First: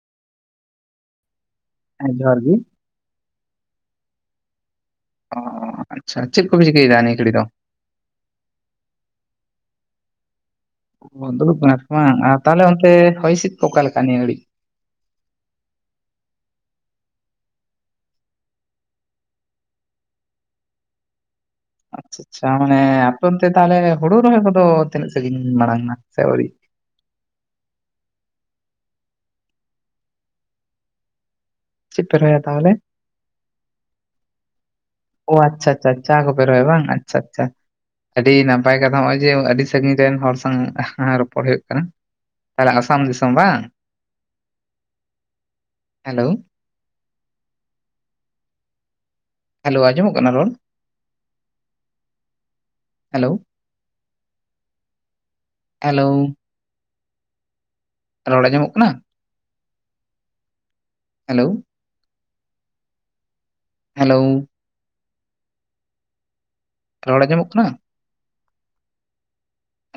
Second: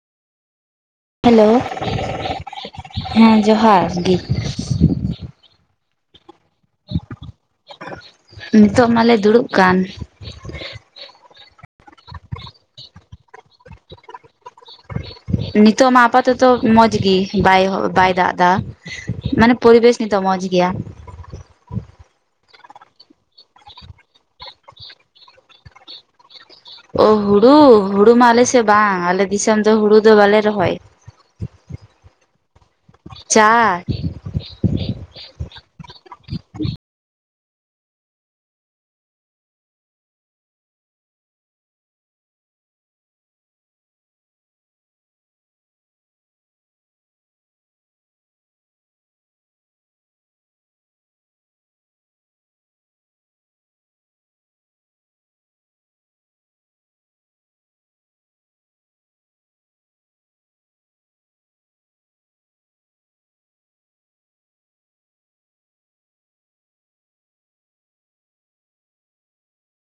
Hello. ᱦᱮᱸ ᱡᱚᱦᱟᱨ ᱜᱤ᱾ ᱦᱮᱸ ᱡᱚᱦᱟᱨ ᱜᱤ᱾ ᱚ ᱟᱪᱪᱷᱟ ᱪᱮᱫ ᱠᱚᱯᱮ ᱪᱤᱠᱟᱹᱭᱫᱟ ᱱᱤᱭᱟᱹᱠᱲᱤᱡ ᱫᱚ? ᱱᱤᱛᱳᱜ ᱢᱟᱞᱮ ᱫᱩᱲᱩᱵ ᱠᱟᱱ᱾ ᱫᱩᱲᱩᱵ ᱠᱟᱱᱟ ᱯᱮ ᱵᱟᱝ ᱛᱟᱦᱚᱞᱮ ᱚᱱᱛᱮ ᱦᱚᱭ-ᱦᱤᱸᱥᱤᱫ ᱠᱚ ᱚᱠᱟ ᱞᱮᱠᱟ ᱱᱤᱭᱟᱹ ᱜᱷᱟᱹᱲᱤᱡ? ᱱᱤᱛᱚᱜ ᱢᱟ ᱟᱯᱟᱛᱚᱛᱚ ᱢᱚᱸᱡᱽᱜᱤ, ᱵᱟᱭ ᱵᱟᱭ ᱫᱟᱜ ᱫᱟ᱾ ᱢᱟᱱᱮ ᱯᱚᱨᱤᱵᱮᱥ ᱱᱤᱛᱚᱜ ᱢᱚᱸᱡ ᱜᱮᱭᱟ᱾ ᱟᱪᱪᱷᱟ ᱟᱪᱪᱷᱟ, ᱢᱟᱱᱮ ᱟᱯᱮ ᱚᱱᱛᱮ ᱛᱟᱦᱚᱞᱮ ᱦᱩᱲᱩ ᱨᱚᱦᱚᱭ ᱠᱚᱫᱚ ᱛᱤᱱᱟᱹᱜ ᱥᱟᱺᱜᱤᱧ ᱢᱟᱲᱟᱝᱼᱟᱠᱟᱱᱟ ᱥᱮ ᱟᱹᱣᱨᱤ? ᱚ ᱦᱩᱲᱩ ᱦᱩᱲᱩ ᱢᱟ ᱟᱞᱮᱥᱮᱜ ᱵᱟᱝ ᱟᱞᱮ ᱫᱤᱥᱚᱢ ᱫᱚ ᱦᱩᱲᱩ ᱫᱚ ᱵᱟᱞᱮ ᱨᱚᱦᱚᱭ᱾ ᱪᱮᱫ ᱯᱮ ᱨᱚᱦᱚᱭᱟ ᱛᱟᱦᱚᱞᱮ? ᱪᱟ᱾ ᱚ ᱟᱪᱪᱷᱟ ᱟᱪᱪᱷᱟ ᱟᱪᱪᱷᱟ ᱪᱟ ᱠᱚᱯᱮ ᱨᱚᱭ ᱵᱟᱝ ᱟᱪᱪᱷᱟ ᱟᱪᱪᱷᱟ᱾ ᱟᱹᱰᱤ ᱱᱟᱯᱟᱭ ᱠᱟᱛᱷᱟ ᱱᱚᱜᱼᱚᱭ ᱡᱮ ᱟᱹᱰᱤ ᱥᱟᱹᱜᱤᱧ ᱨᱮᱱ ᱦᱚᱲ ᱥᱟᱶ ᱨᱚᱯᱚᱲ ᱦᱩᱭᱩᱜ ᱠᱟᱱᱟ᱾ ᱛᱟᱦᱞᱮ ᱟᱥᱟᱢ ᱫᱤᱥᱚᱢ ᱵᱟᱝ? ᱦᱮᱞᱳ᱾ ᱦᱮᱞᱳ ᱟᱸᱡᱚᱢᱚᱜ ᱠᱟᱱᱟ ᱨᱚᱲ? ᱦᱮᱞᱳ᱾ ᱦᱮᱞᱳ᱾ ᱨᱚᱲ ᱟᱸᱡᱚᱢᱚᱜ ᱠᱟᱱᱟ? ᱦᱮᱞᱳ ᱾ ᱦᱮᱞᱳ ᱾ ᱨᱚᱲ ᱟᱸᱡᱚᱢᱚᱜ ᱠᱟᱱᱟ?